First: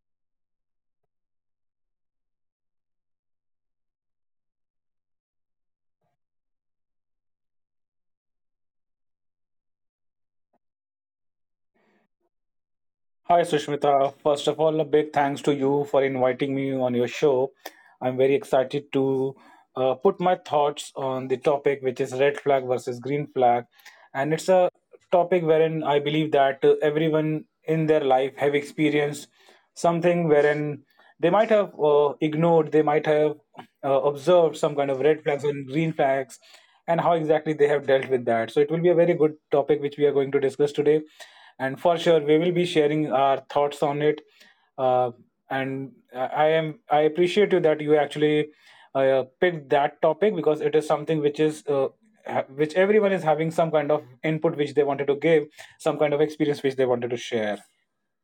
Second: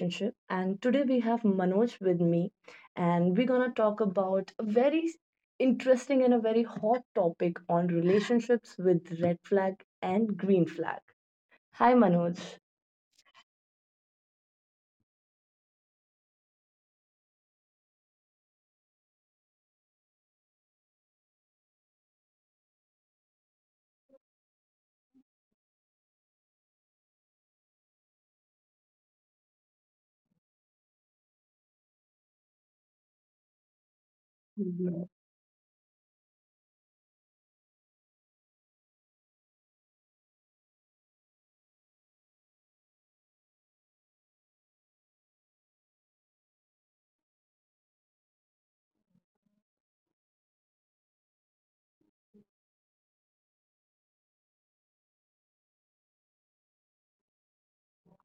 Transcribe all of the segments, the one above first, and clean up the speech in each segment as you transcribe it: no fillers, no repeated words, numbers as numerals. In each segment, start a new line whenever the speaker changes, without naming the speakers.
Relationship. And today we have Manoj with me, and we're gonna talk about a very interesting and a very hot topic on relationships with red flag and green flag. Hi, Manoj.
Hi, Sushmita. First of all, a big thanks to you for inviting me on your show. I'm very excited to put my thoughts on the topic, which is red flag versus green flag. And it's a topic wherein I believe that everyone in their life have experienced something wherein they might have ignored, they might have observed some kind of red flags and green flags, and how exactly they have dealt with that. So it will be a very good topic which we are going to discuss today, and for sure we will be sharing our thoughts on it. Uh, and i I am i appreciate you that you actually picked that topic, because it is something which is which everyone is having some kind of input which they wanted to give, some kind of experience which they wanted to share.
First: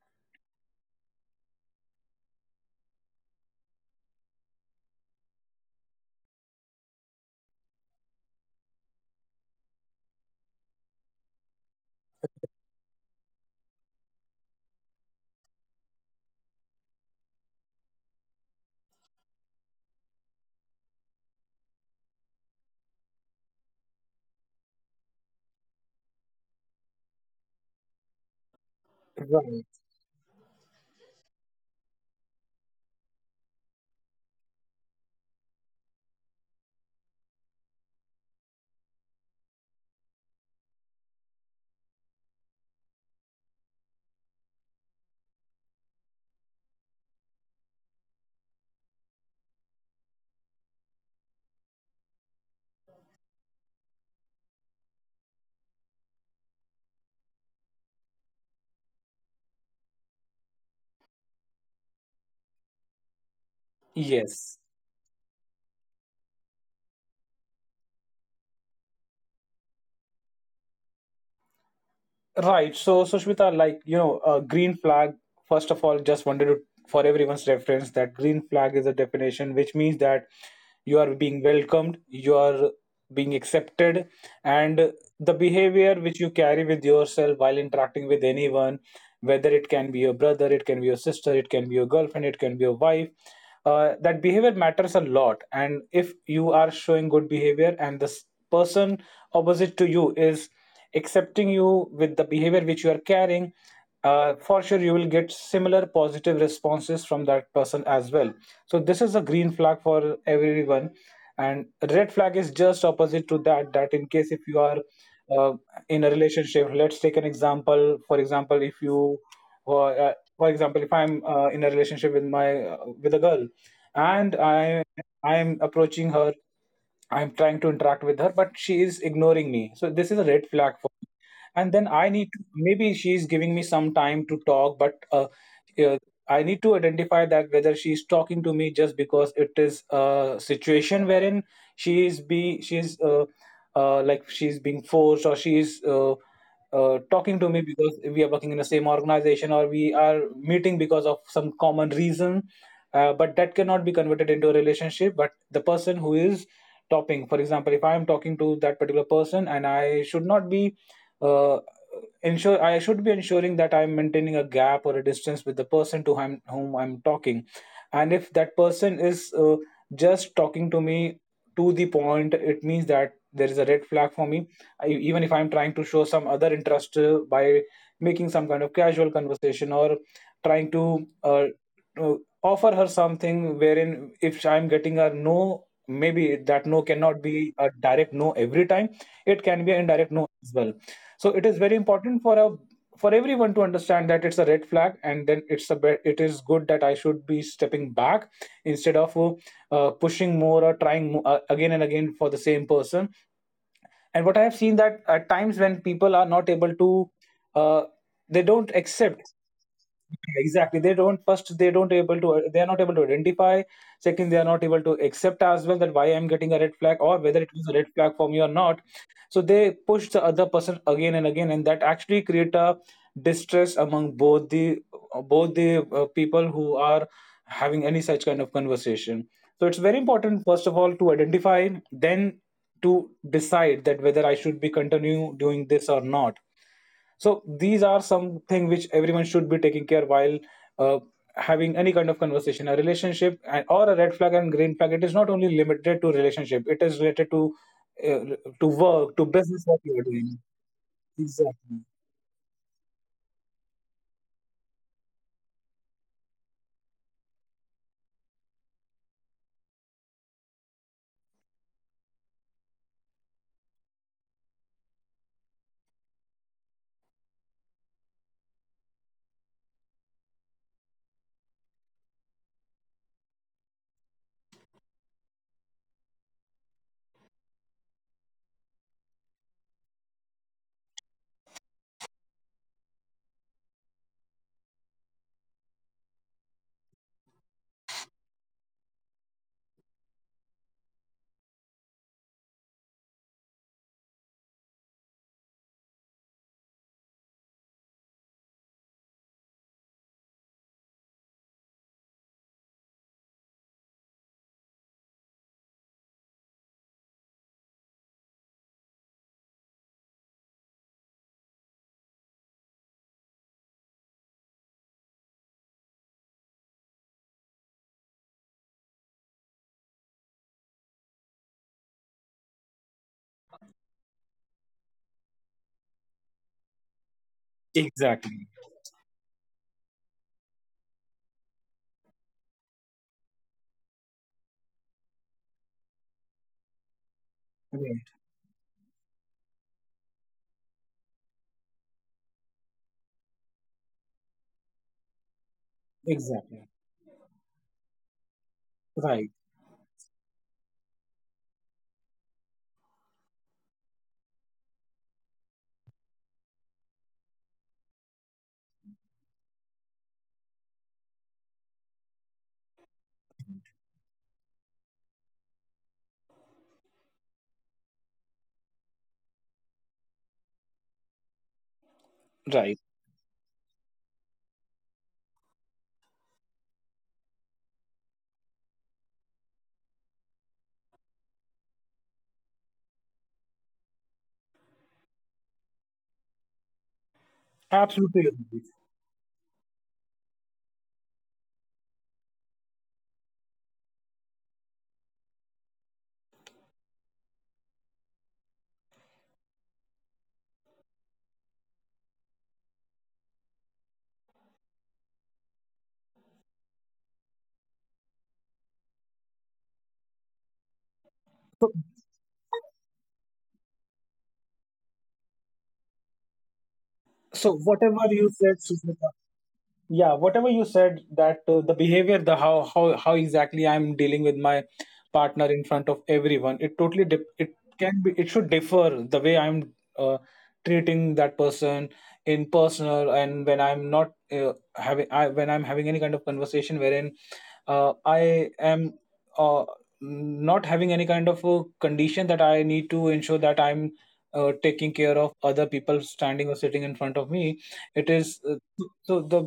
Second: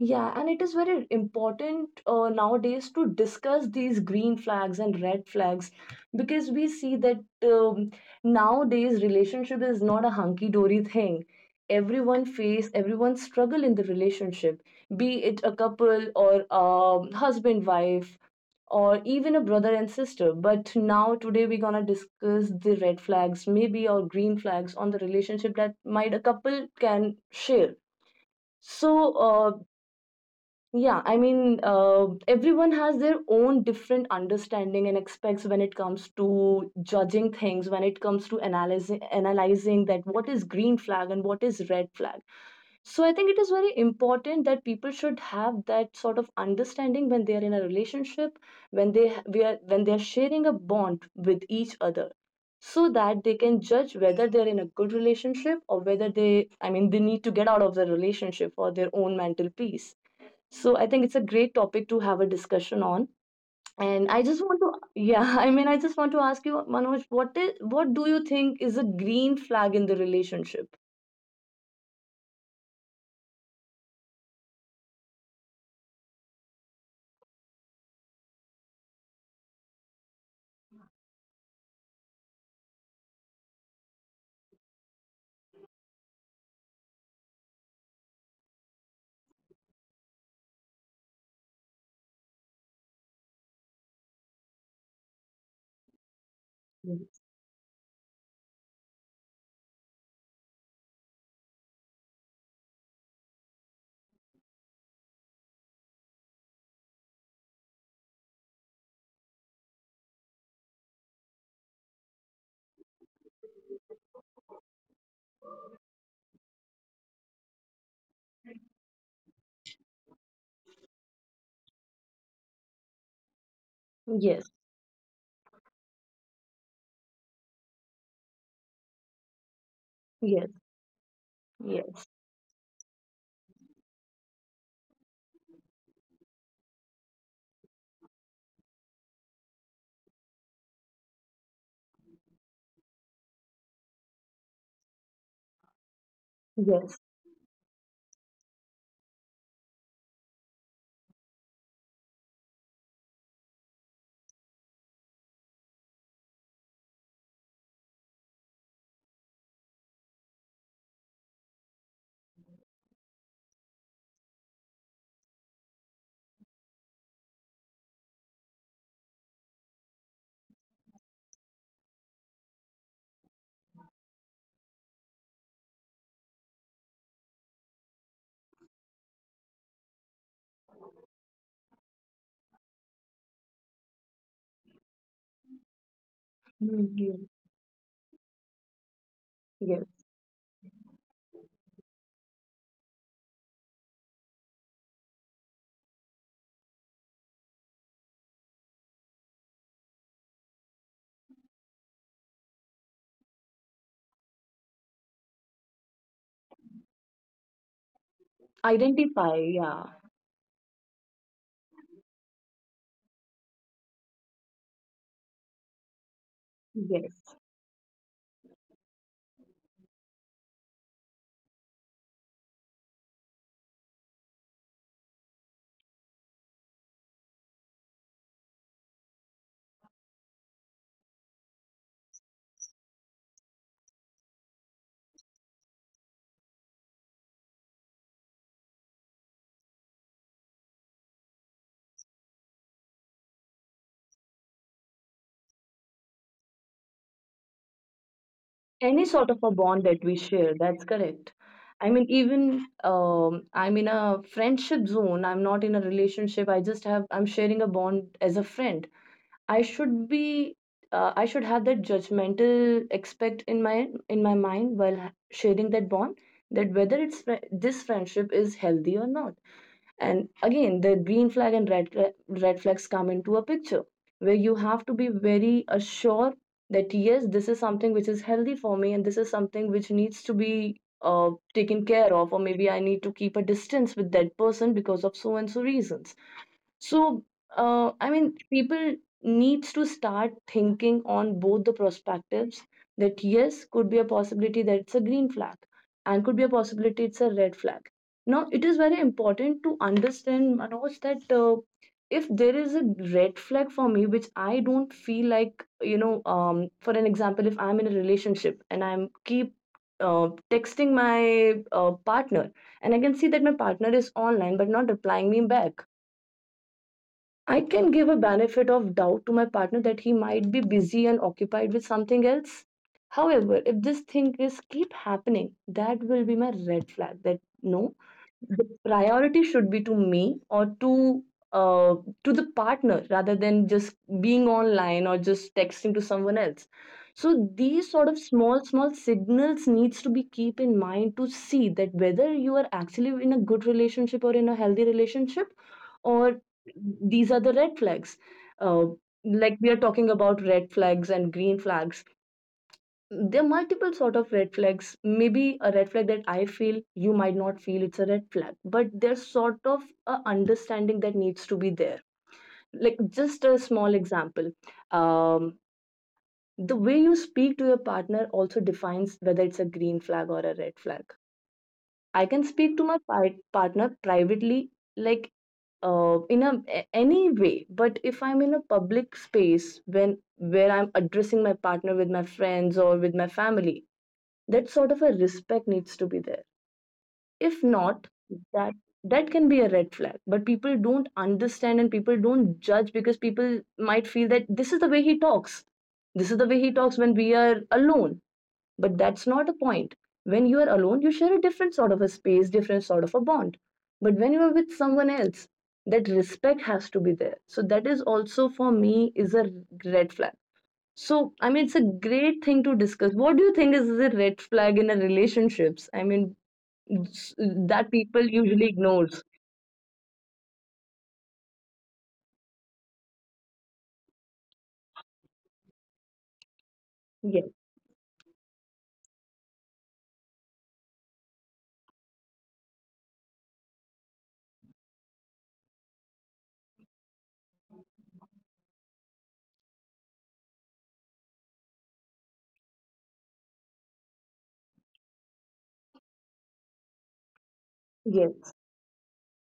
Yeah, and it is very important nowadays to discuss these green flags and red flags because we see that um, nowadays relationship is not a hunky-dory thing. Everyone face, everyone struggle in the relationship, be it a couple or husband, wife, or even a brother and sister. But now today we're gonna discuss the red flags, maybe or green flags on the relationship that might a couple can share. So, uh,
Right.
yeah, I mean, everyone has their own different understanding and expects when it comes to judging things, when it comes to analyzing that what is green flag and what is red flag. So I think it is very important that people should have that sort of understanding when they are in a relationship, when they ha- we are when they are sharing a bond with each other, so that they can judge whether they're in a good relationship or whether they, I mean, they need to get out of the relationship for their own mental peace. So I think it's a great topic to have a discussion on. And I just
Yes.
want to, yeah, I mean, I just want to ask you, Manoj, what is, what do you think is a green flag in the relationship?
Right. So, Sushmita, like, you know, green flag, first of all, just wanted to, for everyone's reference, that green flag is a definition which means that you are being welcomed, you are being accepted, and the behavior which you carry with yourself while interacting with anyone, whether it can be your brother, it can be your sister, it can be your girlfriend, it can be your wife, that behavior matters a lot. And if you are
Mm.
showing good behavior and this person opposite to you is accepting you with the behavior which you are carrying, for sure you will get similar positive responses from that person as well. So this is a green flag for everyone. And red flag is just opposite to that, that in case if you are uh, in a relationship, let's take an example. For example, if you or, for example, if I'm in a relationship with my with a girl, and
Yes,
I I'm approaching her, I'm trying to interact with her, but she is ignoring me, so this is a red
yes,
flag. For and then
yes,
I need to, maybe she's giving me some time to talk, but uh, I need to identify that whether she's talking to me just because it is a situation wherein she is be she's like, she's being forced, or she's
yes.
talking to me because we are working in the same organization, or we are meeting because of some common reason, but that cannot be converted into a relationship. But the person who is topping, for example, if I am talking to that particular person, and I should not be, uh, ensure I should be ensuring that I'm maintaining a gap or a distance with the person to whom I'm talking. And if that person is just talking to me to the point, it means that there is a red flag for me. Even if I'm trying to show some other interest by making some kind of casual conversation, or trying to uh, offer her something, wherein if I'm getting a no, maybe that
Mm,
no
yes,
cannot be a direct no every time, it can be an
yes.
indirect no as well. So it is very important for a, for everyone to understand that it's a red flag, and then it's a it is good that I should be stepping back, instead of pushing more, or trying again and again for the same person. And what I have seen, that at times when people are not able to, uh, they don't
Identify,
accept,
yeah,
exactly, they don't, first, they are not able to identify. Second, they are not able to accept as well, that why I'm getting a red flag, or
yes.
whether it was a red flag for me or not. So they push the other person again and again, and that actually create a distress among both the people who are having any such kind of conversation. So it's very important, first of all, to identify, then to decide that whether I should be continue doing this or not. So these are something which everyone should be taking care while uh, having any kind of conversation, a relationship. And, or, a red flag and green flag, it is not only limited to relationship, it is related uh, to
Any
work,
sort
to
of a
business,
bond
what
that
you
we
are doing.
share, that's correct. I
Exactly.
mean, even I'm in a friendship zone. I'm not in a relationship. I just have, I'm sharing a bond as a friend. I should be, I should have that judgmental expect in my mind while sharing that bond, that whether this friendship is healthy or not. And again, the green flag and red flags come into a picture where you have to be very assured that yes, this is something which is healthy for me and this is something which needs to be taken care of, or maybe I need to keep a distance with that person because of so and so reasons. So, I mean, people needs to start thinking on both the perspectives, that yes, could be a possibility that it's a green flag and could be a possibility it's a red flag. Now, it is very important to understand, Manoj, that if there is a red flag for me, which I don't feel like, you know, for an example, if I'm in a relationship and I'm keep texting my partner and I can see that my partner is online but not replying me back. I can give a benefit of doubt to my partner that he might be busy and occupied with something else. However, if this thing is keep happening, that will be my red flag that no,
Exactly.
the priority should be to me or to, uh, to the partner rather than just being online or just texting to someone else. So these sort of
Right.
small small signals needs to be keep in mind to see that whether you are actually in a good relationship or in a healthy relationship, or
Exactly.
these are the red flags. uh,
Right.
like we are talking about red flags and green flags, there are multiple sort of red flags. Maybe a red flag that I feel you might not feel it's a red flag, but there's sort of a understanding that needs to be there. Like just a small example, um, the way you speak to your partner also defines whether it's a green flag or a red flag. I can speak to
Right.
my partner privately, like, in any way, but if I'm in a public space, when where I'm addressing my partner with my friends or with my family, that sort of a respect needs to be there. If not,
Absolutely
that
agree.
that can be a red flag, but people don't understand and people don't judge because people might feel that this is the way he talks, this is the way he talks when we are alone. But that's not a point. When you are alone you share a different sort of a space, different sort of a bond, but when you are with someone else that respect has to be there. So that is also for me is a red flag. So, I mean, it's
So,
a great thing to discuss. What do you think is the red flag in a relationships? I mean,
so
that
whatever
people
you said,
usually
Sushmita.
ignores.
Yeah, whatever you said, that the behavior, the how exactly I'm dealing with my partner in front of everyone, it totally
Yes,
it can be, it should differ the way I'm uh, treating that person in personal. And when I'm not when I'm having any kind of conversation wherein I am uh, not having any kind of a condition that I need to ensure that I'm taking care of other people standing or sitting in front of me, it is
yes,
the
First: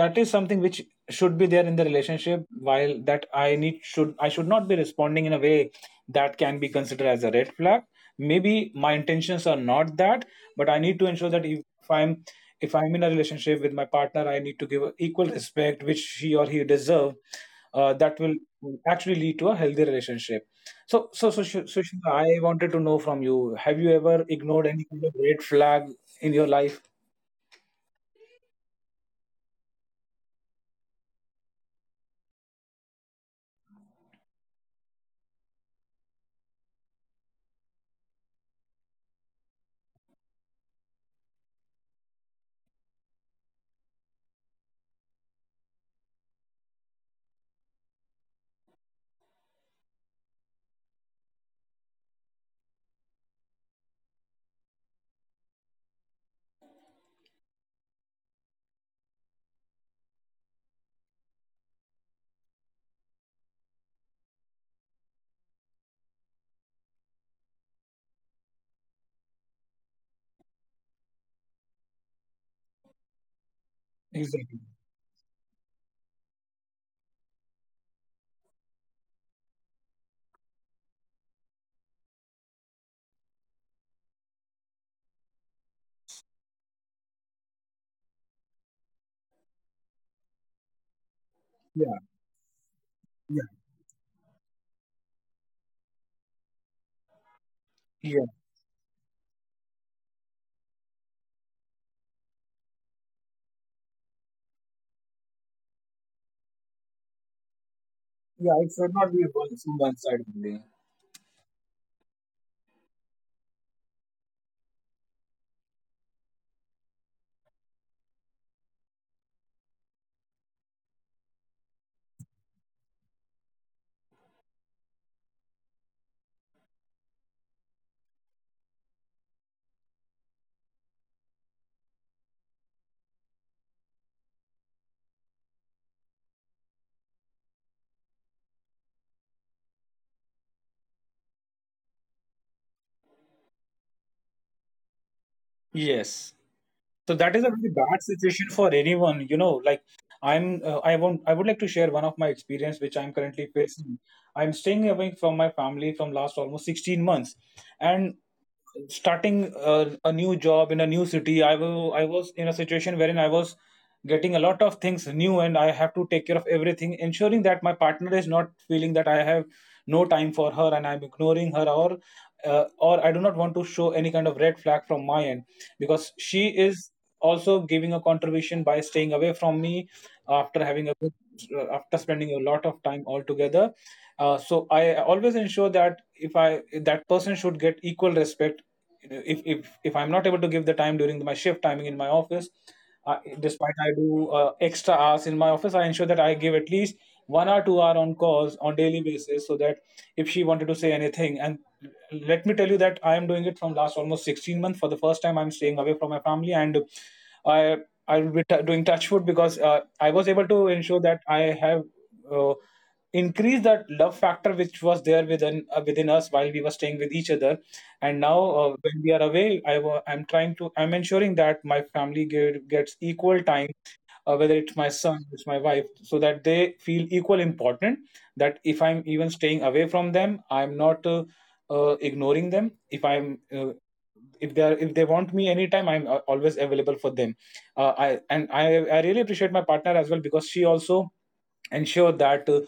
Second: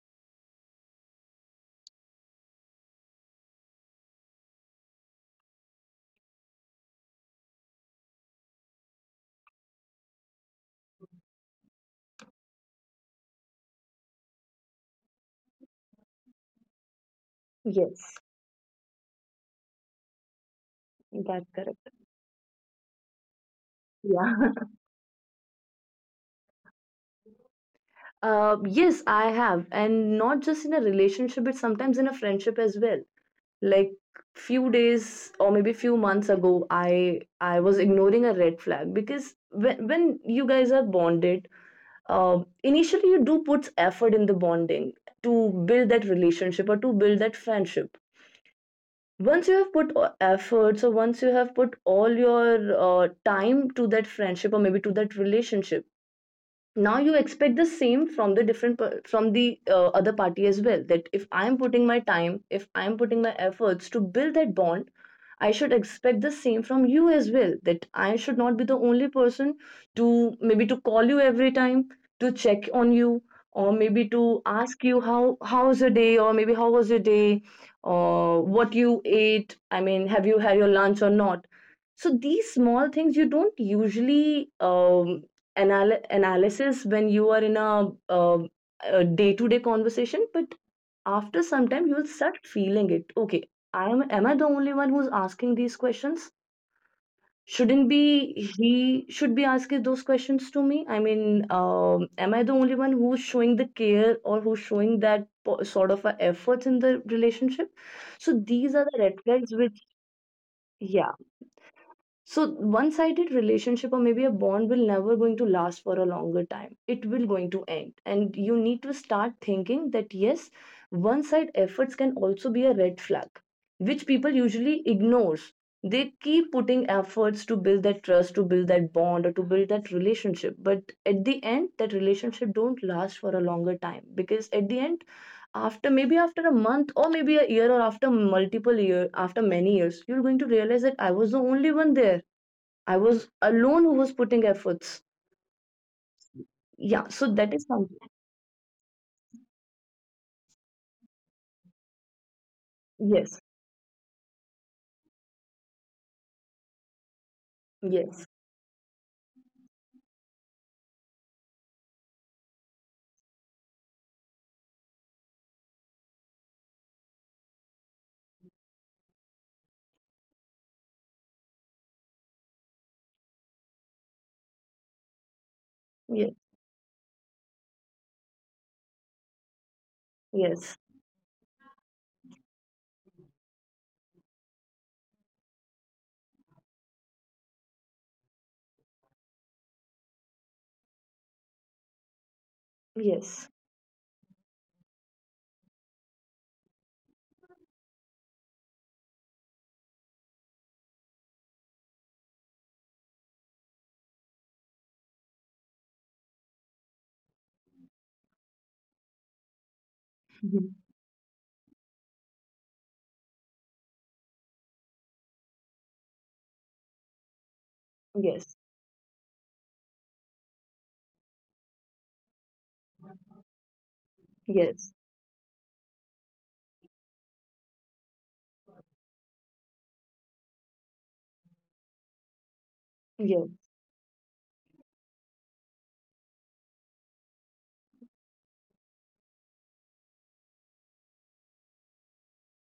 that is something which should be there in the relationship. While that I need, should not be responding in a way that can be considered as a red flag. Maybe my intentions are not that, but I need to ensure that i'm if I'm in a relationship with my partner, I need to give equal respect which she or he deserve.
yes.
That will actually lead to a healthy relationship. So,
That's
Sush-
correct.
Sushita, I wanted to know from you, have you ever
Yeah.
ignored any kind of red flag in your life?
Yes, I have, and not just in a relationship, but sometimes in a friendship as well. Like few days or maybe few months ago, I was ignoring a red flag because when you guys are bonded, initially you do put effort in the bonding to build that relationship or to build that friendship. Once you have put efforts or once you have put all your time to that friendship or maybe to that relationship, now you expect the same from the from the other party as well, that if I am putting my time, if I am putting my efforts to build that bond, I should expect the same from you as well, that I should not be the only person to maybe to call you every time, to check on you, or maybe to
Exactly.
ask you how how's your day or maybe how was your day, or what you ate. I mean, have you had your lunch or not. So these small things you don't usually, analysis when you are in a day-to-day conversation, but after some time
Yeah.
you will start feeling it okay. I Am I the only one who's asking these questions? Shouldn't
Yeah.
be he should be asking those questions to me? I mean, am I the only one who's showing the care or who's showing sort of a effort in the relationship? So
Yeah, it
these are
should
the
not be
red
a
flags
person
which,
one side only.
yeah. So one-sided relationship or maybe a bond will never going to last for a longer time. It will going to end. And you need to start thinking that yes, one-side efforts can also be a red flag, which people usually ignores. They keep putting efforts to build that trust, to build that bond, or to build that relationship. But at the end, that relationship don't last for a longer time because at the end, after maybe after a month or maybe a year or after multiple year, after many years, you're going to realize that I was the only one there. I was alone who was putting efforts.
Yes.
Yeah,
So
so
that is a
that is
very
something.
bad situation for anyone, you know, like, I'm I would like to share one of my experience which I'm
Yes,
currently facing. I'm staying away from my family from last almost 16 months. And
yes,
starting a new job in a new city, I was in a situation wherein I was getting a lot of things new, and I have to take care of everything, ensuring that my partner is not feeling that I have no time for her, and I'm ignoring her, or I do not want to show any kind of red flag from my end, because
yes,
she is also giving a contribution by staying away from me after
yes,
having a good, after spending a lot of time altogether. So I always ensure that if I that person should get equal respect. If I'm not able to give the time during my shift timing in my office,
yes.
despite I do extra hours in my office, I ensure that I give at least 1 or 2 hour on calls on daily basis, so that if she wanted to say anything, and let me tell you that I am doing it from last almost 16 months. For the first time, I'm staying away from my family, and I I will be doing touch food because I was able to
Mhm.
ensure that I have. Uh, Increase that love factor which was there within within us while we were staying with each other. And now
Yes,
when we are away, I wa- I'm trying to I'm ensuring that my gets equal time, whether it's my
yes,
son, it's my wife, so that they feel equal important. That if I'm even staying away from them, I'm not ignoring them. If I'm
yes,
if they are, if they want me anytime, I'm always available for them. Uh, i and i i really appreciate my partner as well, because she also ensure that uh,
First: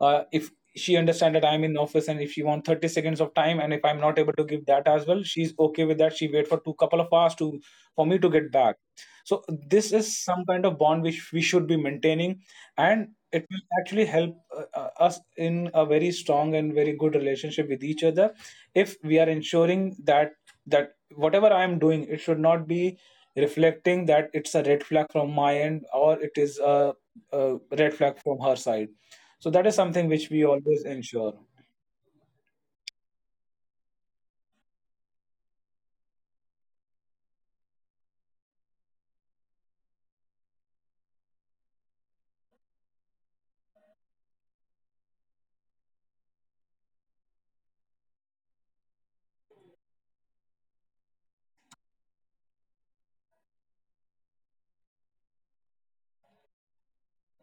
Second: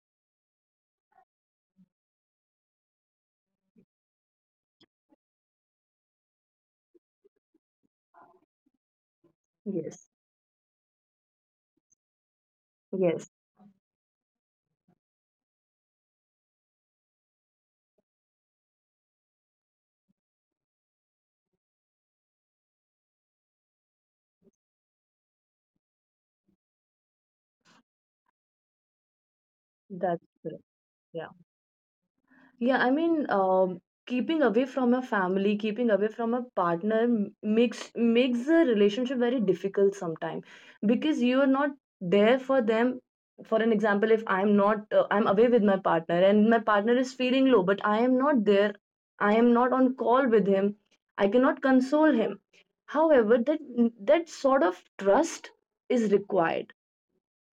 uh, if she understands that I'm in office, and if she wants 30 seconds of time, and if I'm not able to give that as well, she's okay with that. She wait for two couple of hours to for me to get back. So this
yes,
is some kind of bond which we should be maintaining, and
yes.
it will actually help us in a very strong and very good relationship with each other, if we are ensuring that whatever I am doing, it should not be reflecting that it's a red flag from my end, or it is a red flag from her side. So that is something
That's
which we
correct.
always ensure.
Yeah, I mean, keeping away from a family, keeping away from a partner makes makes the relationship very difficult sometimes because you are not there for them. For an example, if I'm not, I'm away with my partner and my partner is feeling low, but I am not there, I am not on call with him, I cannot console him. However, that that sort of trust is required,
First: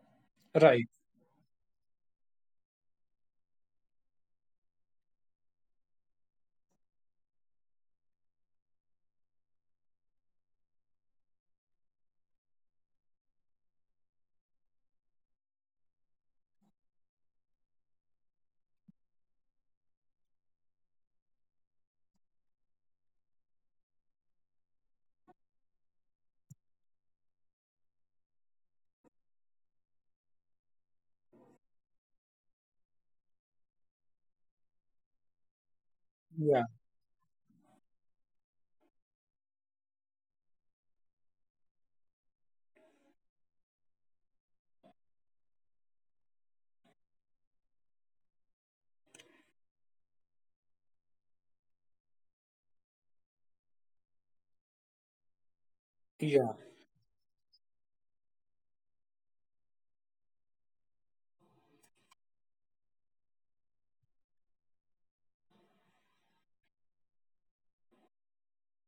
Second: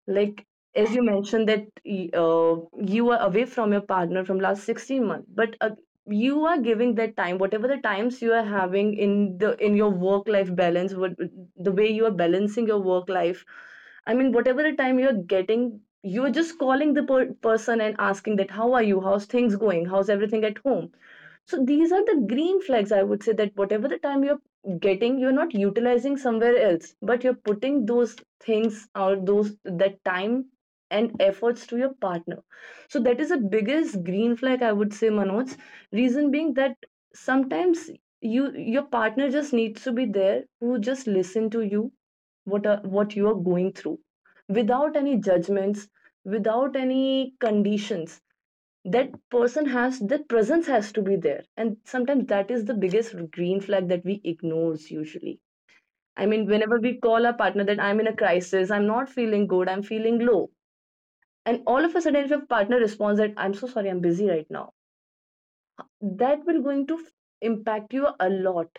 like,
Right.
as you mentioned that you are away from your partner from last 16 months, but you are giving that time, whatever the times you are having in the in your work life balance, what the way you are balancing your work life. I mean, whatever the time you're getting, you're just calling the person and asking that, how are you? How's things going? How's everything at home? So these are the green flags, I would say, that whatever the time you're getting, you're not utilizing somewhere else, but you're putting those things or those that time and efforts to your partner. So that is the biggest green flag, I would say, Manoj. Reason being
Yeah.
that sometimes you your partner just needs to be there who just listen to you, what are, what you are going through, without any judgments, without any conditions. That person has, that presence has to be there, and sometimes that is the biggest green flag that we ignores usually. I
Yeah.
mean, whenever we call our partner that I'm in a crisis, I'm not feeling good, I'm feeling low, and all of a sudden if your partner responds that I'm so sorry I'm busy right now, that will going to f- impact you a lot.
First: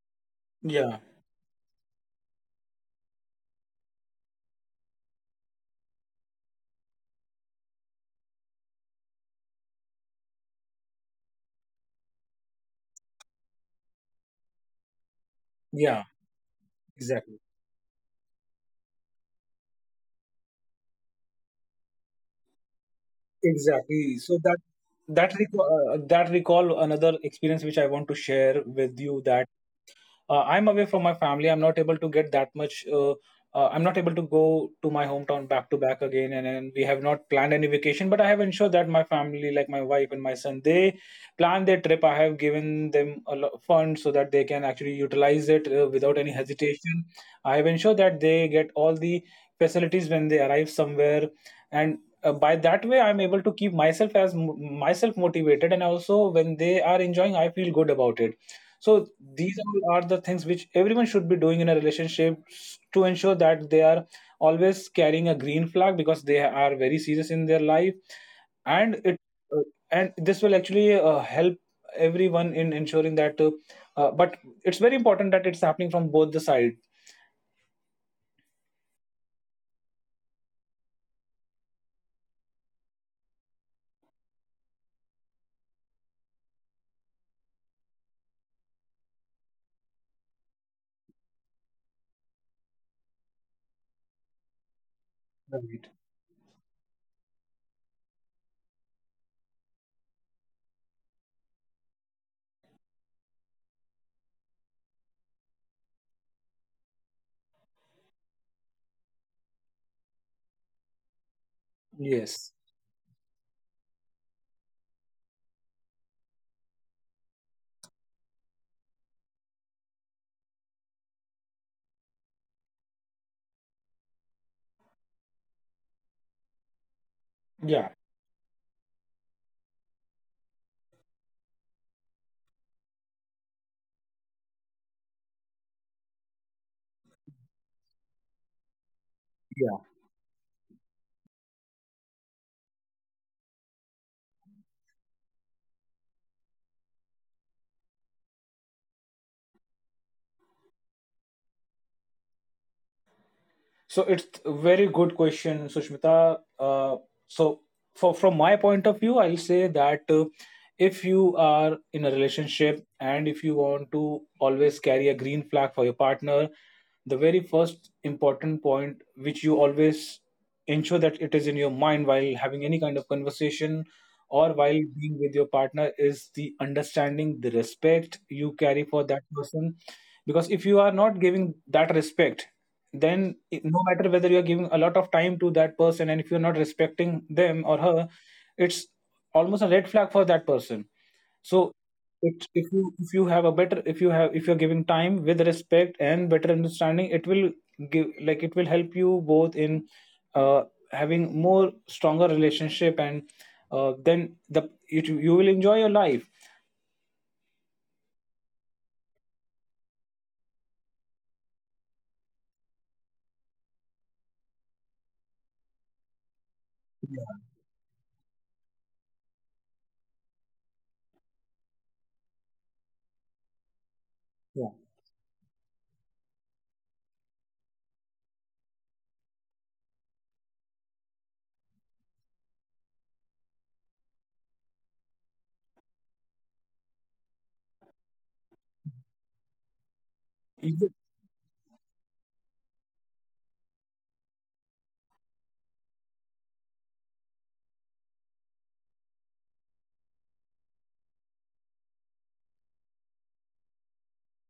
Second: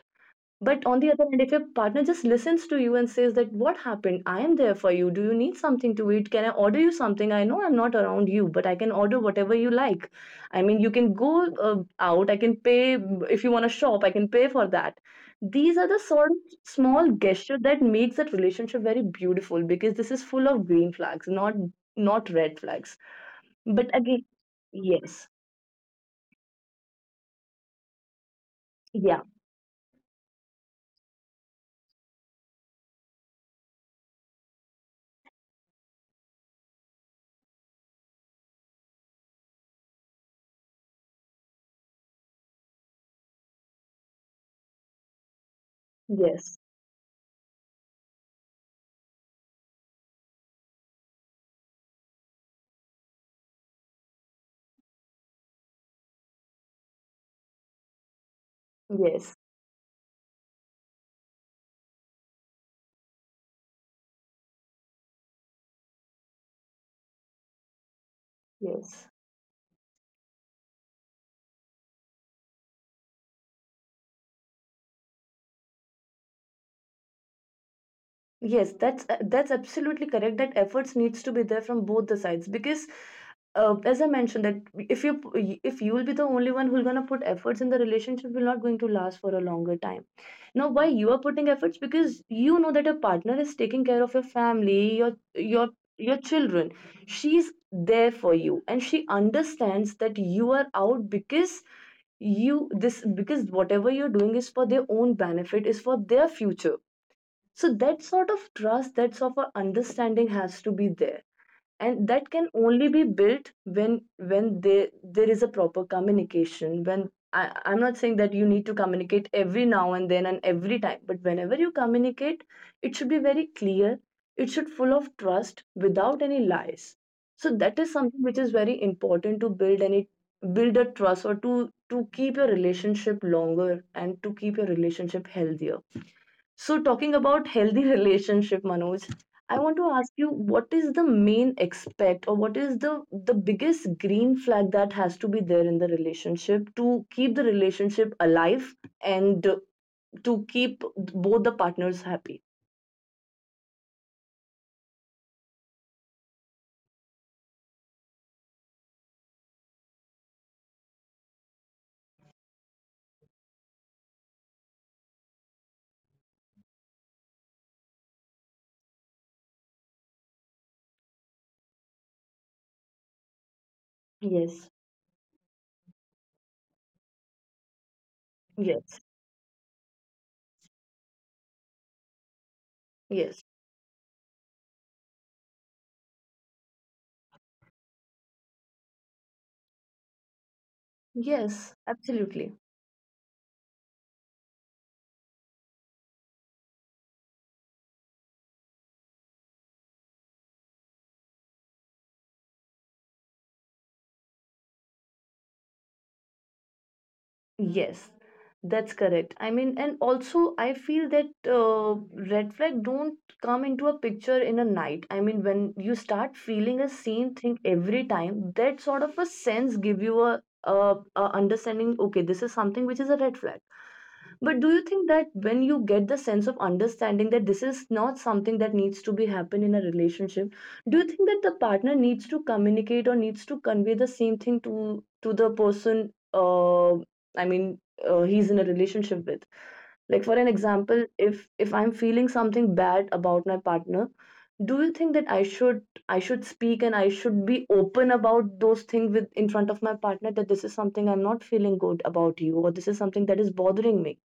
But
Yeah.
on the other hand, if your partner just listens to you and says that, "What happened? I am there for you. Do you need something to eat? Can I order you something? I know I'm not around you, but I can order whatever you like. I mean, you can go out. I can pay if you want to shop. I can pay for that." These are the
Yeah.
sort of small
Exactly.
gesture that makes that relationship very beautiful because this is full of green flags, not red flags. But
Exactly.
again,
So that
yes,
that recall, that recall another experience which I want to share with
yeah,
you. That I'm away from my family. I'm not able to get that much I'm not able to go to my hometown back to back again, and we have not planned any vacation, but I have ensured that my family, like my wife and my son, they plan their trip. I have given them a lot of funds so that they can actually utilize it without any
yes,
hesitation. I have ensured that they get all the facilities when they arrive somewhere, and by that way I'm able to keep myself as myself motivated, and also when they are enjoying I feel good about it. So
yes,
these all are the things which everyone should be doing in a relationship, to ensure that they are always carrying a green flag, because they are very serious in their life. and
yes.
it uh, and this will actually help everyone in ensuring that but it's very important that it's happening from both the side.
Yes, that's absolutely correct. That efforts needs to be there from both the sides because, as I mentioned, that if you if you'll be the only one who's gonna put efforts in the relationship, will not going to last for a longer time. Now, why you are putting efforts? Because you know that your partner is taking care of your family, your
Right.
your children. She's there for you, and she understands that you are out because you this because whatever you're doing is for their own benefit, is for their future, so that sort of trust, that sort of understanding has to be there. And that can
Yes.
only be built when there is a proper communication. When I'm not saying that you need to communicate every now and then and every time, but whenever you communicate, it should be very clear. It should full of trust without any lies. So that
Yeah.
is something which is very important to build a trust or to keep your relationship longer and to keep your relationship healthier. So, talking about healthy relationship, Manoj, I want to ask you what is the main expect or what is the biggest green flag that has to be there in the relationship to keep the relationship alive and to keep both the partners happy?
So it's a very good question, Sushmita. So, for, from my point of view, I'll say that, if you are in a relationship and if you want to always carry a green flag for your partner, the very first important point which you always ensure that it is in your mind while having any kind of conversation or
Yes,
while being with your partner is the understanding, the respect you carry for
yes,
that person. Because if you are not giving that respect, then
yes,
no matter whether you are giving a lot of time to that person, and if you're not respecting them or her, it's almost a red flag for that person. So
yes,
it,
absolutely.
if you have a better, if you have, if you're giving time with respect and better understanding, it will give, like it will help you both in uh, having more stronger relationship, and then the it, you will enjoy your life.
Yes, that's correct. I mean, and also I feel that uh, red flag don't come into a picture in a night. I mean, when you start feeling a same thing every time, that sort of a sense give you a understanding, okay, this is something which is a red flag. But
Yeah,
do you think that when you get the sense of understanding that this is not something that needs to be happen in a relationship, do you think that the partner needs to communicate or needs to convey the same thing to the person? I mean, he's in a relationship with. Like for an
yeah.
example, if I'm feeling something bad about my partner, do you think that I should speak and I should be open about those things with in front of my partner that this is something I'm not feeling good about you or this is something that is bothering me?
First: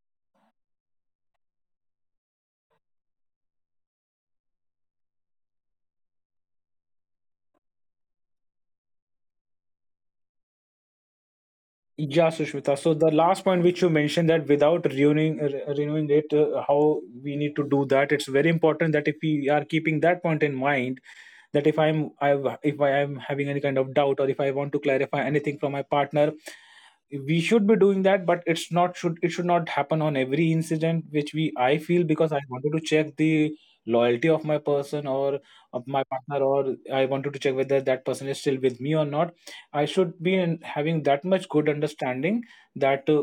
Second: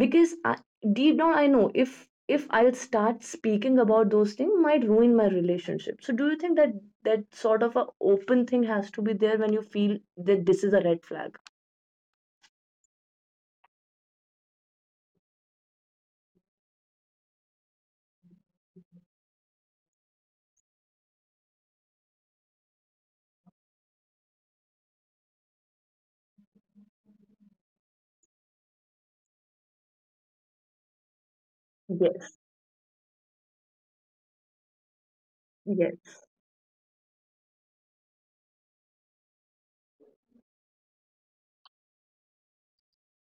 Because I, deep down, I know if I'll start speaking about those things might ruin my relationship, so do you think that that sort of a open thing has to be there when you feel that this is a red flag?
Yeah, Sushmita. So the last point which you mentioned, that without renewing renewing it, how we need to do that. It's very important that if we are keeping that point in mind, that if I'm I if I am having any kind of doubt, or if I want to clarify anything from my partner, we should be doing that. But it's not should, it should not happen on every incident which we I feel,
Yes,
because I wanted to check the loyalty of my person or of my
yes,
partner, or I wanted to check whether that person is still with me or not. I should be in having that much good understanding that uh,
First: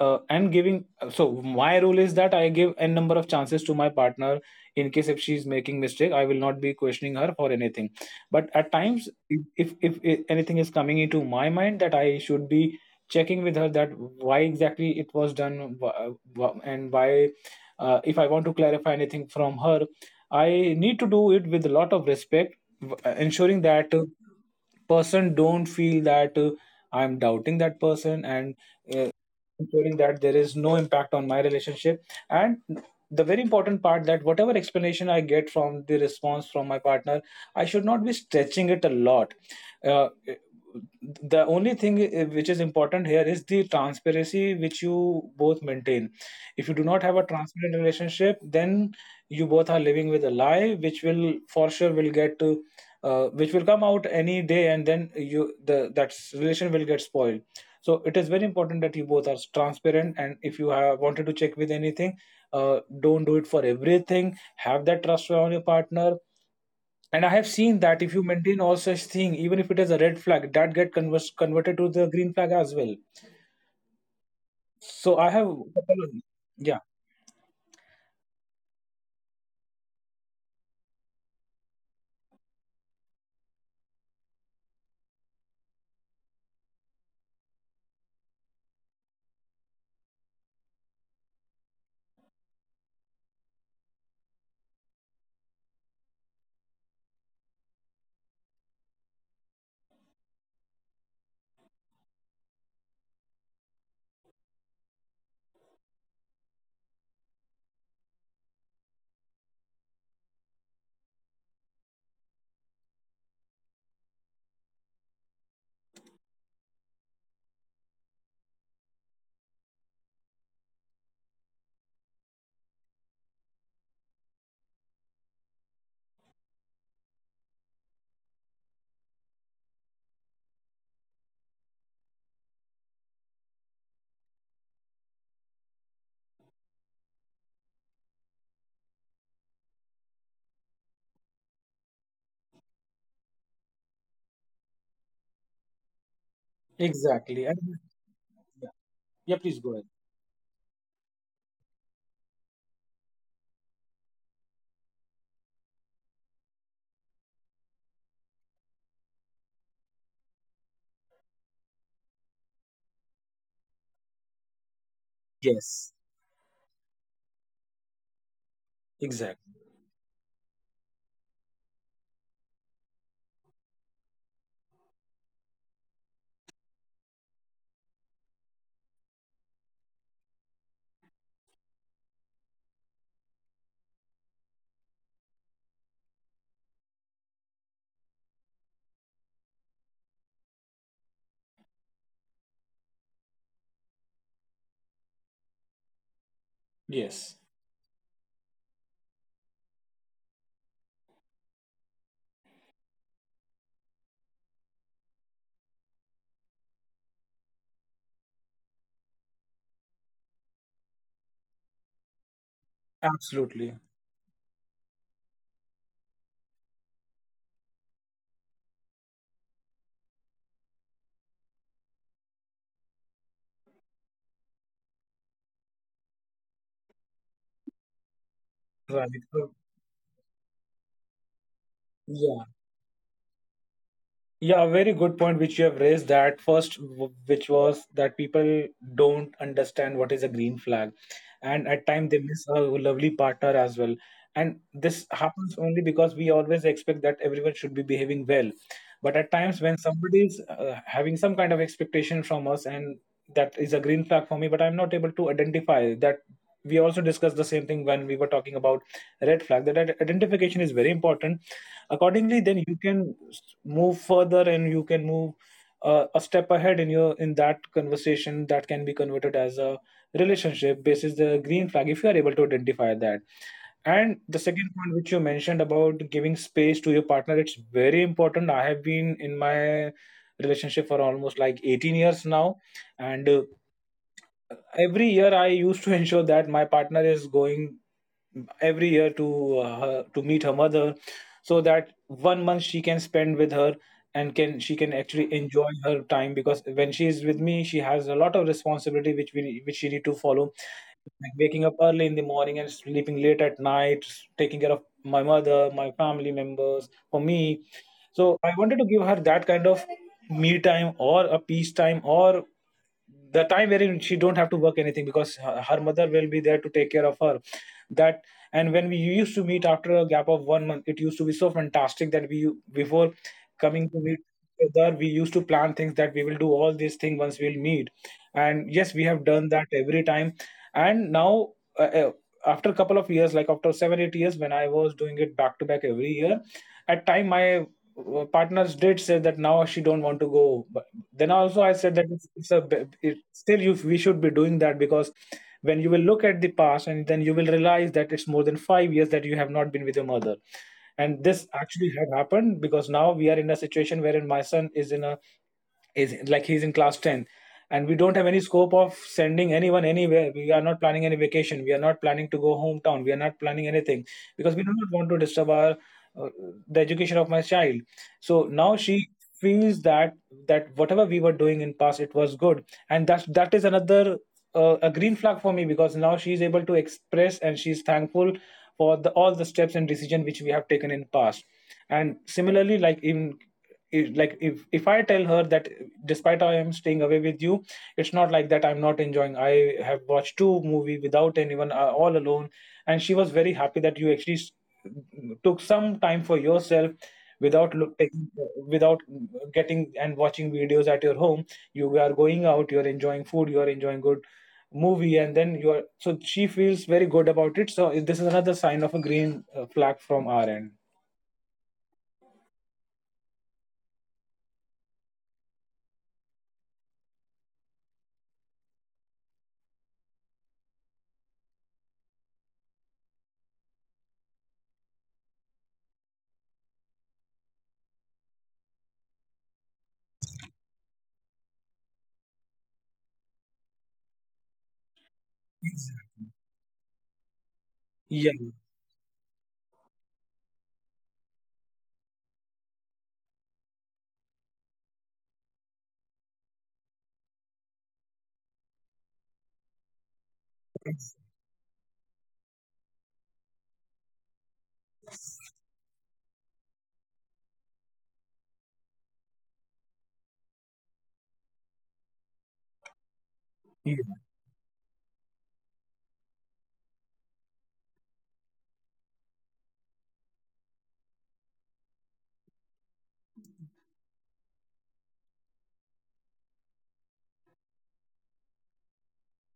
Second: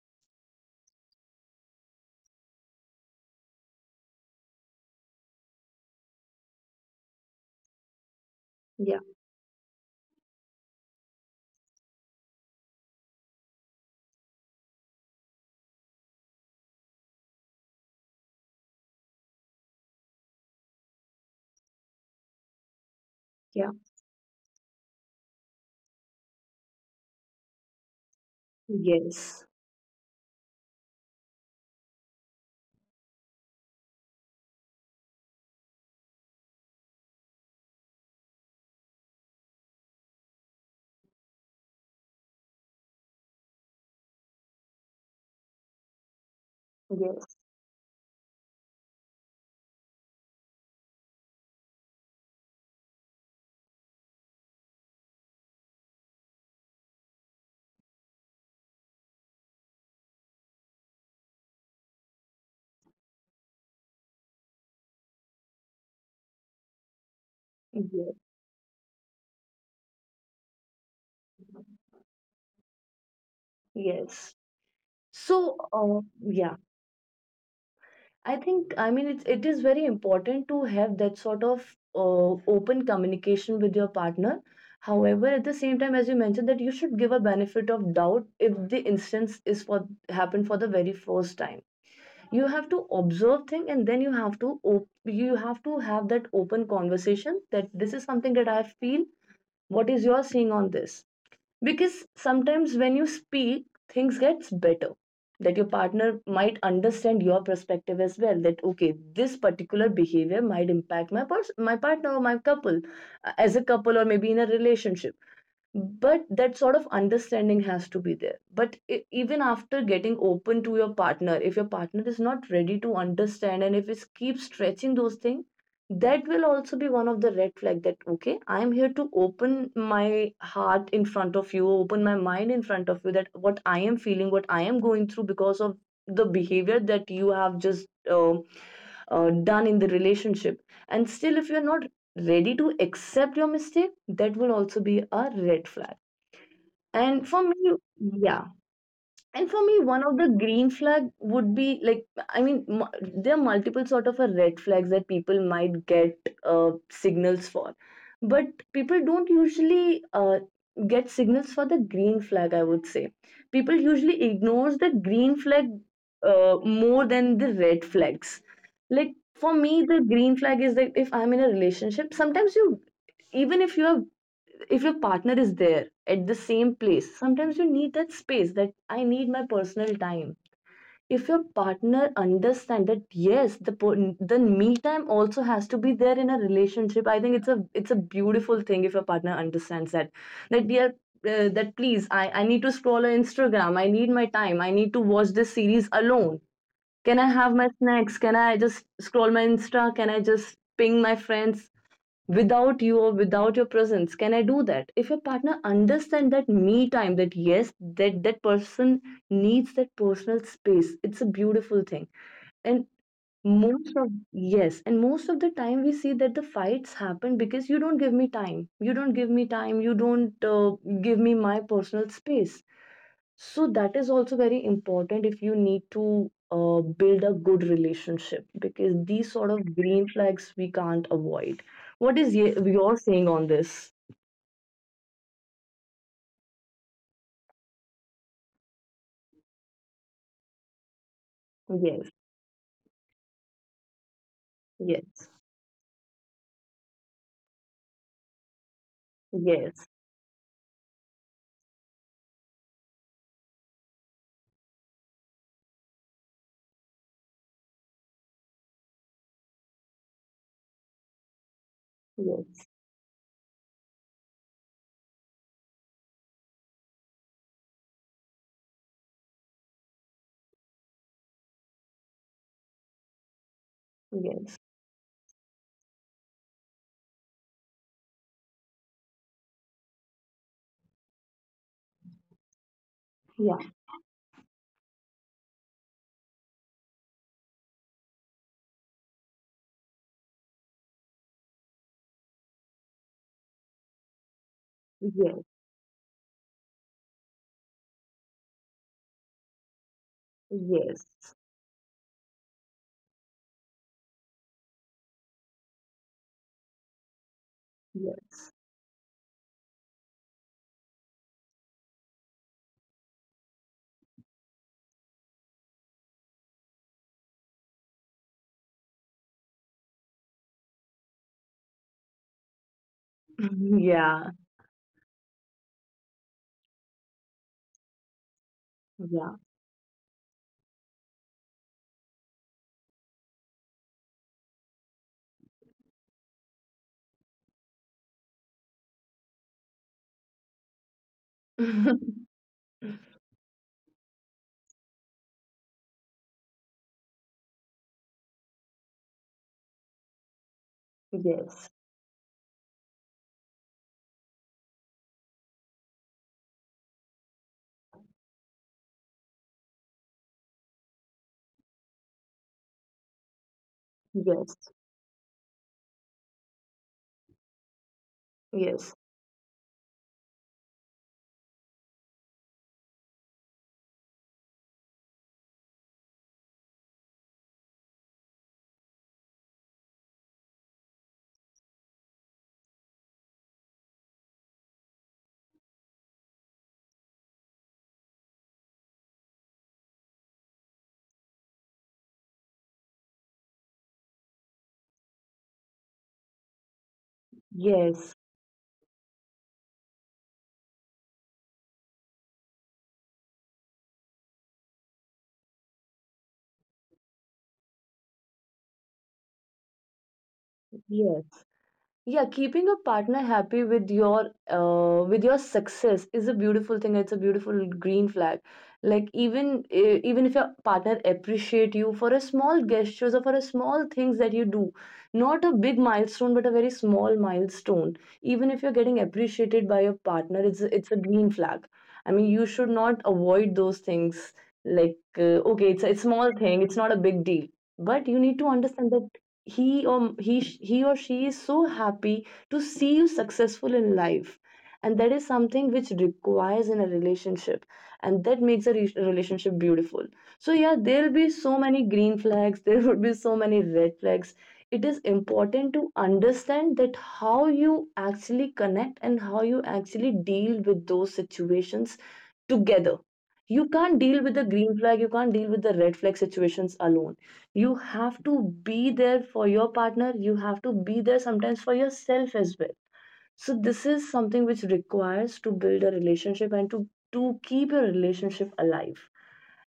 uh, and giving, so my rule is that I give n number of chances to my partner. In case if she's making mistake, I will not be questioning her for anything. But at
yeah,
times, if if anything is coming into my mind, that I should be checking with her that why exactly it was done, and why, if I want to clarify anything from her, I need to do it with a lot of respect,
yeah,
ensuring that person don't feel that I'm doubting that person, and
yes,
ensuring that there is no impact on my relationship. And the very important part, that whatever explanation I get from the response from my partner, I should not be stretching it a lot. uh, the only thing which is important here is the transparency which you both maintain. If you do not have
yes,
a transparent relationship, then you both are living with a lie, which will for sure will get to, which will come out any day, and then you, the that relation will get spoiled. So it is very important that you both are transparent, and if you have wanted to check with anything, don't do it for everything. Have that trust on your partner. And I have seen
yes,
that if you maintain all such thing, even if it is a red flag, that get converted to the green flag as well.
yes,
So I
so
have,
yeah,
yeah,
I think, I mean, it's it is very important to have that sort of uh, open communication with your partner. However, at the same time, as you mentioned, that you should give a benefit of doubt if the instance is for happened for the very first time. You have to observe thing, and then you have to you have to have that open conversation that this is something that I feel. What is your seeing on this? Because sometimes when you speak, things gets better, that your partner might understand your perspective as well that okay this particular behavior might impact my person, my partner, or my couple, as a couple or maybe in a relationship, but that sort of understanding has to be there. But even after getting open to your partner, if your partner is not ready to understand and if it keeps stretching those things, that will also be one of the red flag. That okay, I'm here to open my heart in front of you, open my mind in front of you, that what I am feeling, what I am going through because of the behavior that you have just done in the relationship, and still if you're not ready to accept your mistake, that will also be a red flag. And for
exactly.
me,
And
yeah.
yeah, yeah,
And for
please
me,
go ahead.
one of the green flag would be like, I mean, there are multiple sort of a red flags that people might get signals for, but people don't usually get signals for the green flag. I would say people usually ignores the green flag,
Yes,
more than the red flags. Like for
exactly.
me, the green flag is that if I'm in a relationship, sometimes you, even if you are, if your partner is there at the same place, sometimes you need that space, that I need my personal time. If your partner understands that yes, the me time also has to be there in a relationship, I think it's a beautiful thing if your partner understands that, that dear, that please, I need to scroll on Instagram, I need my time, I need to watch this series alone. Can I have
Yes,
my snacks? Can I just scroll my Insta? Can I just ping my friends? Without you or without your presence, can I do that? If your partner understand that me time, that yes, that person needs that personal space, it's a beautiful thing. And
absolutely.
most of, yes, and most of the time we see that the fights happen because you don't give me time, you don't give me time, you don't give me my personal space. So that is also very important if you need to build a good relationship, because
Right.
these sort
Uh,
of green flags we can't avoid. What is
Yeah.
your saying on this?
Yeah, very good point which you have raised, that first, which was that people don't understand what is a green flag, and
Yes,
at time they miss a lovely partner as well. And this
yes,
happens only because we always expect that everyone should be behaving well, but at
yes,
times when somebody is having some kind of expectation from us, and that is a green flag for me, but I'm not able to identify that. We also discussed the same thing when we were talking about red flag. That identification is very important. Accordingly,
yes,
then you can move further, and you can move a step ahead in your, in that conversation, that can be converted as a relationship basis the green flag, if you are able to identify that. And
yes,
the second point which you mentioned about giving space to your partner, it's very important. I have been in my relationship for almost like 18 years now, and
yeah,
every year I used to ensure that my partner is going every year to her, to meet her mother, so that 1 month she can spend with her, and can, she can
yes,
actually enjoy her time. Because when she is with me, she has a lot of responsibility which we, which she need to follow,
yes,
like waking up early in the morning and sleeping late at night, taking care of my mother, my family members, for me.
yes,
So I wanted to give her that kind of me time, or a peace time, or the time wherein she don't have to work anything, because her, her mother will be there to take care of her. That, and when we used to meet after a gap of 1 month, it used to be so fantastic that we, before coming to
yeah,
meet each other, we used to plan things that we will do all these things once we'll meet. And yes, we
yeah,
have done that every time. And now, uh, uh, after a couple of years, like after 7 8 years when I was doing it back to back every year, at time my partners did say that now she don't want to go. Then also I said that it's a it, still you, we should be doing that, because when you will look at the past and then you will realize that it's more than 5 years that you have not been with your mother. And
yes,
this actually had happened because now we are in a situation wherein my son is in a, is like he's in class 10, and we don't have any scope of sending anyone anywhere. We are not planning any vacation, we are not planning to go hometown, we are not planning anything,
yes,
because we do not want to disturb our uh, the education of my child. So
yes,
now she feels that, that whatever we were doing in past, it was good, and that's, that is another a green flag for me, because now she is able to express and she's thankful for the all the steps and decision which we have taken in past. And similarly, like in like, if I tell her that despite I am staying away with you, it's not like that I'm not enjoying. I have watched two movie without anyone, all alone, and she was very happy that you actually took some time for yourself without
yes,
without getting and watching videos at your home, you are going out, you are enjoying food, you are enjoying good movie, and then you are, so she feels very good about it. So this is another sign of a green flag from our end.
yes. Yeah, keeping a partner happy with your success is a beautiful thing. It's a beautiful green flag. Like even even if your partner appreciate you for a small gestures or for a small things that you do, not a big milestone but a very small milestone. Even if you're getting appreciated by your partner, it's a green flag. I mean, you should not avoid those things. Like okay, it's a, it's small thing. It's not a big deal. But you need to
Yeah,
understand that he or he or she is so happy to see you successful in life, and that is something which requires in a relationship, and that makes a relationship beautiful. So yeah, there'll be so many green flags, there would be so many red flags. It is important to understand that how you actually connect and how you actually deal with those situations together. You can't deal with
yeah,
the green flag, you can't deal with the red flag situations alone. You have to be there for your partner. You have to be there sometimes for yourself as well. So this is something which requires to build a relationship and to keep your relationship alive.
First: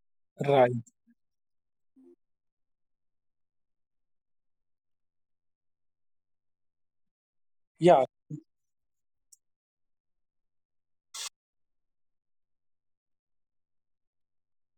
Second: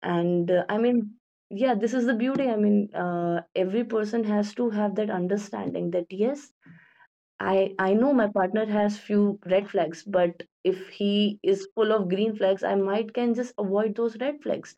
And
right,
I mean, yeah, this is the beauty. I mean, every person has to have that understanding that yes, I
yeah.
know my partner has few red flags, but if he is full of green flags, I might can just avoid those red flags.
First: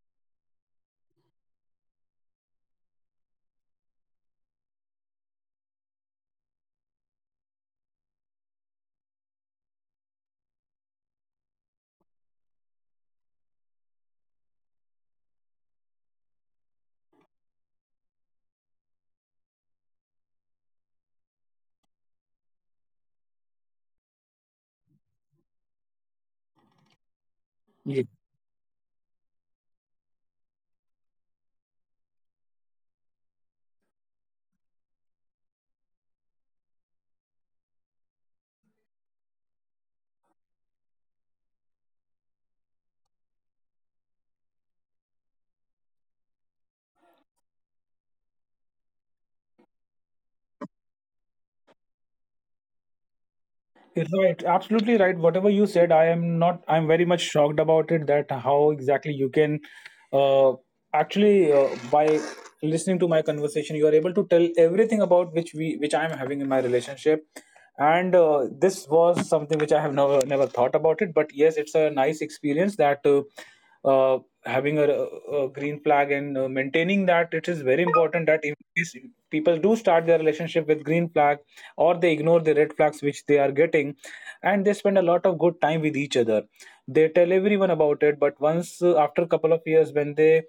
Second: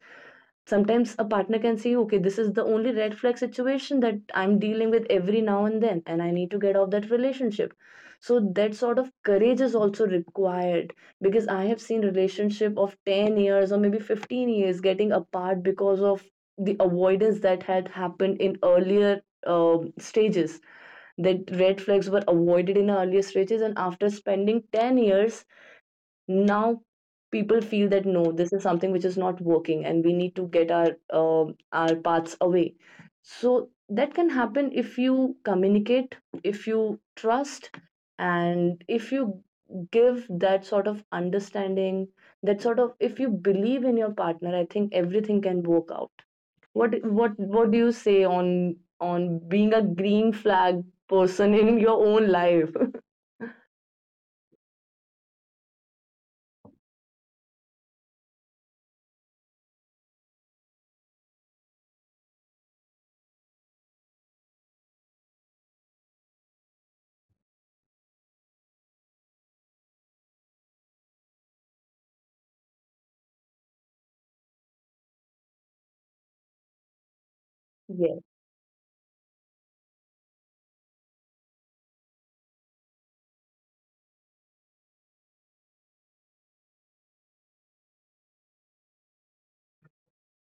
Sometimes a partner can say, okay, this is the only red flag situation that I'm dealing with every now and then, and I need to get off that relationship. So that sort of courage is also required because I have seen relationship of 10 years or maybe 15 years getting apart because of the avoidance that had happened in earlier stages. That red flags were avoided in the earlier stages and after spending 10 years now, people feel that no, this is something which is not working and we need to get our paths away. So that can happen if you communicate, if you trust, and if you give that sort of understanding, that sort of, if you believe in your partner, I think everything can work out. What do you say on being a green flag person in your own life?
Right, absolutely right. Whatever you said, I am not. I'm very much shocked about it. That how exactly you can, uh, actually, by listening to my conversation, you are able to tell everything about which we, which I am having in my relationship, and this was something which I have never never thought about it. But yes, it's a nice experience that uh, having a green flag, and maintaining that, it is very important
Yes,
that in case people do start their relationship with green flag, or they ignore the red flags which they are getting, and they spend a lot of good time with each other, they tell everyone about it. But once, after a couple of years, when they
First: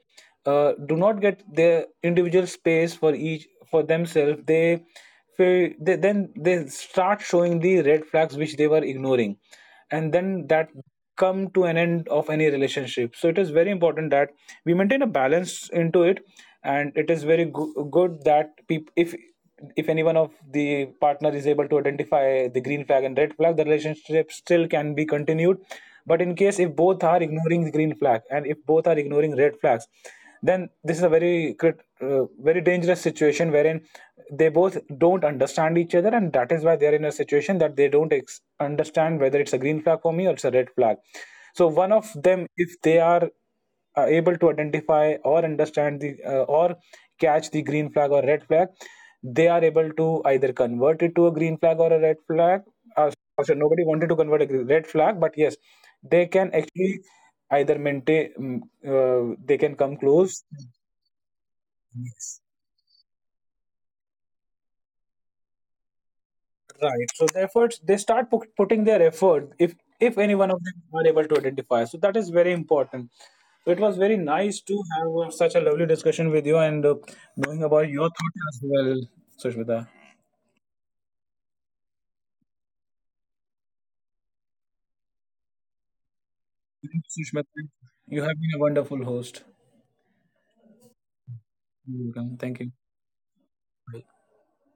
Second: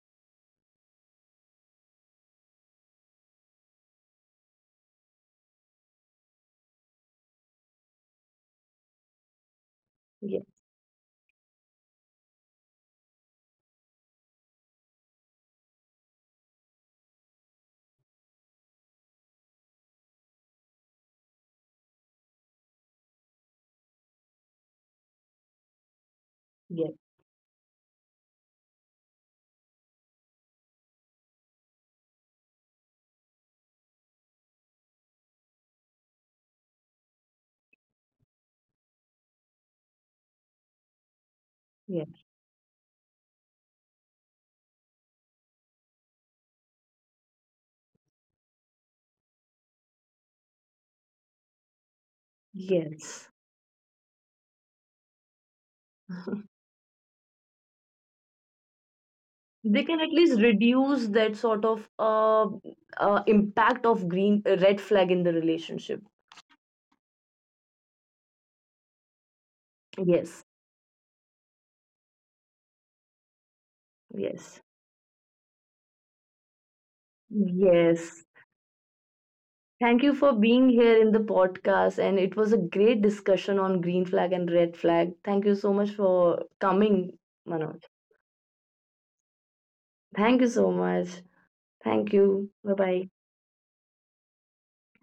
do not get their individual space for each for themselves, they feel they, then they start showing the red flags which they were ignoring, and
yes,
then that come to an end of any relationship. So it is very important that we maintain a balance into it. And it is very good that people, if any one of the partner is able to identify the green flag and red flag, the relationship still can be continued. But in case if
yes,
both are ignoring the green flag, and if both are ignoring red flags, then this is a very very dangerous situation wherein they both don't understand each other, and that is why they are in a situation that they don't understand whether it's a green flag for me or it's a red flag. So one of
yes,
them, if they are able to identify or understand the or catch the green flag or red flag, they are able to either convert it to a green flag or a red flag. Uh,
yes.
so nobody wanted to convert a red flag, but yes, they can actually either maintain. Mm, uh, they can
They
come
can at
close.
least reduce that sort of
Yes.
impact of green red flag in the relationship.
Right. So the efforts, they start putting their effort, if any
Yes,
one of them are able to identify. So that is very important. So it was very
yes.
nice to have such a lovely discussion with you, and knowing
Yes.
about your thoughts as well,
Thank you
Sushmita.
for being here in the podcast. And it was a great discussion on green flag and red flag. Thank you so much for coming,
Thank you,
Manoj.
Sushmita, you have been a wonderful host.
Thank you so much. Thank
You're
you.
welcome.
Bye
Thank you.
bye.